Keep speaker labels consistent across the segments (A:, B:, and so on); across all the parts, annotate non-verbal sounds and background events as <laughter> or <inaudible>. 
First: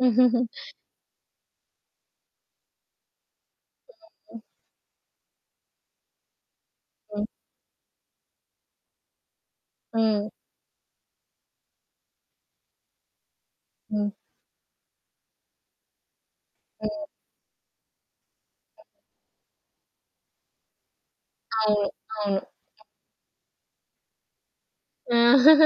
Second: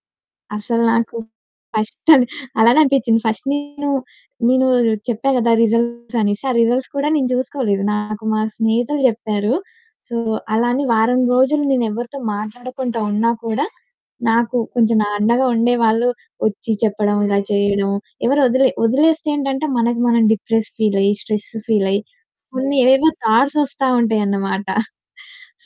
A: హుహుహు.
B: అసల నాకు ఫస్ట్ అని అలానే అనిపిచ్చింది. ఫస్ట్ నేను
A: హ్మ్.
B: నేను చెప్పా గదా! రిజల్ట్స్ అనేసి ఆ రిజల్ట్స్ కూడా
A: హ్మ్.
B: నేను చూసుకోలేదు. నాకు మా స్నేహితుడు జెప్పారు. సో,
A: హ్మ్.
B: అలా అని వారం రోజులు నేను ఎవరితో మాట్లాడకుండా ఉన్నా కూడా
A: హ్మ్.
B: నాకు కొంచెం అండగా ఉండేవాళ్ళు ఒచ్చి
A: హ్మ్.
B: చెప్పడం ఇలా చేయడం ఎవరు ఒదిలే ఒదిలేస్తేంటంటే మనకి మనం డిప్రెస్ ఫీలయ్యి, స్ట్రెస్
A: అవును.
B: ఫీలయ్యి
A: అవును.
B: కొన్ని ఏవేవో థాట్స ఒస్తా ఉంటాయన్నమాట. <chuckles>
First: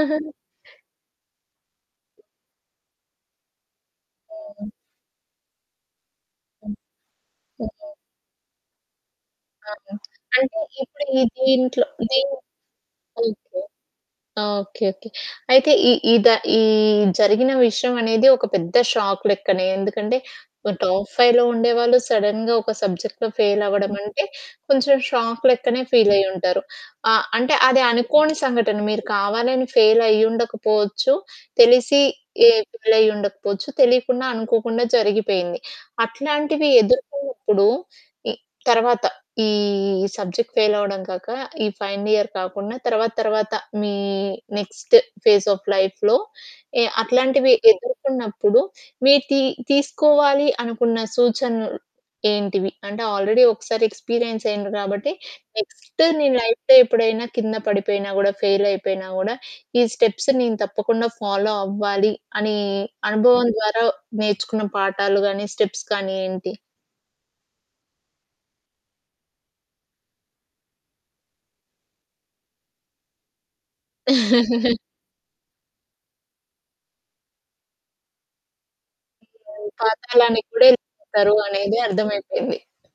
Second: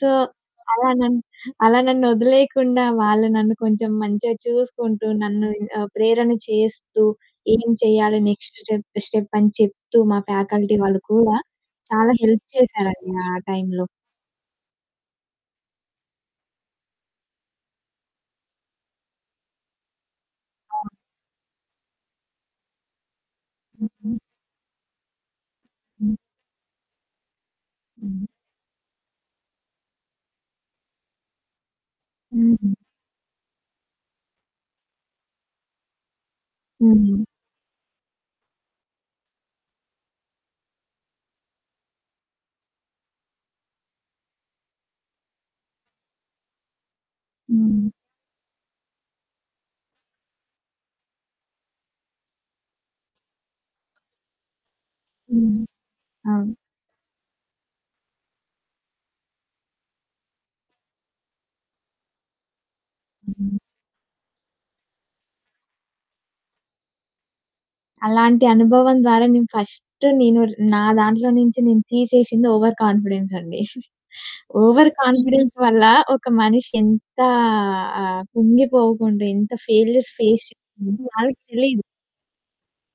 B: సో, అలా నన్ను, అలా నన్ను ఒదిలేయకుండా వాళ్ళు నన్ను కొంచెం మంచిగా
A: హ్మ్.
B: చూసుకుంటూ నన్ను ఆ ప్రేరణ
A: హ్మ్.
B: చేస్తూ ఏం
A: హ్మ్.
B: చేయాలి నెక్స్ట్ స్టెప్ స్టెప్ అని
A: అవును.
B: చెప్తూ, మా
A: అంటే
B: ఫ్యాకల్టీ వాళ్ళు
A: ఇప్పుడు ఈ
B: కూడా
A: దీంట్లో
B: చాలా
A: దీం
B: హెల్ప్ చేసారండి ఆ
A: ఓకే.
B: టైంలో.
A: ఆ! Okay okay. అయితే ఈ ఈ ద ఈ జరిగిన విషయం అనేది ఒక పెద్ద షాక్ లెక్కనే. ఎందుకంటే ఒక
B: అవును.
A: టాప్ 5లో ఉండేవాళ్ళు సడెన్‌గా ఒక సబ్జెక్ట్‌లో ఫెయిల్
B: హుహు.
A: అవ్వడమంటే కొంచెం షాక్ లెక్కనే
B: హ్మ్.
A: ఫీలయ్యుంటారు. అ అంటే అది
B: హ్మ్.
A: అనుకోని సంఘటన మీరు కావాలని ఫెయిలయ్యుండకపోవచ్చు, తెలిసి ఎ
B: హుహు.
A: ఫెయిలయ్యుండకపోవచ్చు, తెలియకుండా అనుకోకుండా జరిగిపోయింది. అట్లాంటివి
B: హ్మ్.
A: ఎదుర్కున్నప్పుడు ఈ తరువాత ఈ సబ్జెక్ట్ ఫెయిలవ్వడం కాక ఈ ఫైనల్ ఇయర్ కాకుండా తరువాత తరువాత మీ నెక్స్ట్ ఫేస్ ఆఫ్ లైఫ్‌లో ఎ అట్లాంటివి
B: హ్మ్.
A: ఎదుర్కున్నప్పుడు మీరు తి తీసుకోవాలి అనుకున్న సూచనలు ఏంటివి? అంటే ఆల్‌రెడి ఒకసారి ఎక్స్‌పిరియన్స్ అయిండ్రు కాబట్టి
B: హ్మ్.
A: నెక్స్ట్ మీ
B: అవును.
A: లైఫ్‌లో ఎప్పుడైనా కింద పడిపోయినా గూడా ఫెయిలయిపోయినా గూడా "ఈ స్టెప్స్ నేను తప్పకుండా ఫాలో అవ్వాలి" అని అనుభవం
B: హ్మ్.
A: ద్వారా నేర్చుకున్న పాఠాలు గానీ స్టెప్స్ గానీ ఏంటి?
B: అలాంటి అనుభవం ద్వారా నేను ఫస్ట్ నేను నా దాంట్లో నుంచి నేను తీసేసింది ఓవర్ కాన్ఫిడెన్స్ అండి. <chuckles>
A: <chuckles>
B: ఓవర్ కాన్ఫిడెన్స్ వల్ల ఒక మనిషి ఎంత ఆ కుంగిపోకుండా ఎంత
A: హ్మ్.
B: ఫెయిల్యూర్స్ ఫేస్
A: పాతాళానికి గూడా
B: చేస్తుందో
A: ఎళ్ళిపోతారు
B: ఆళ్ళకి
A: అనేది
B: తెలియదు.
A: అర్థం అయిపోయింది.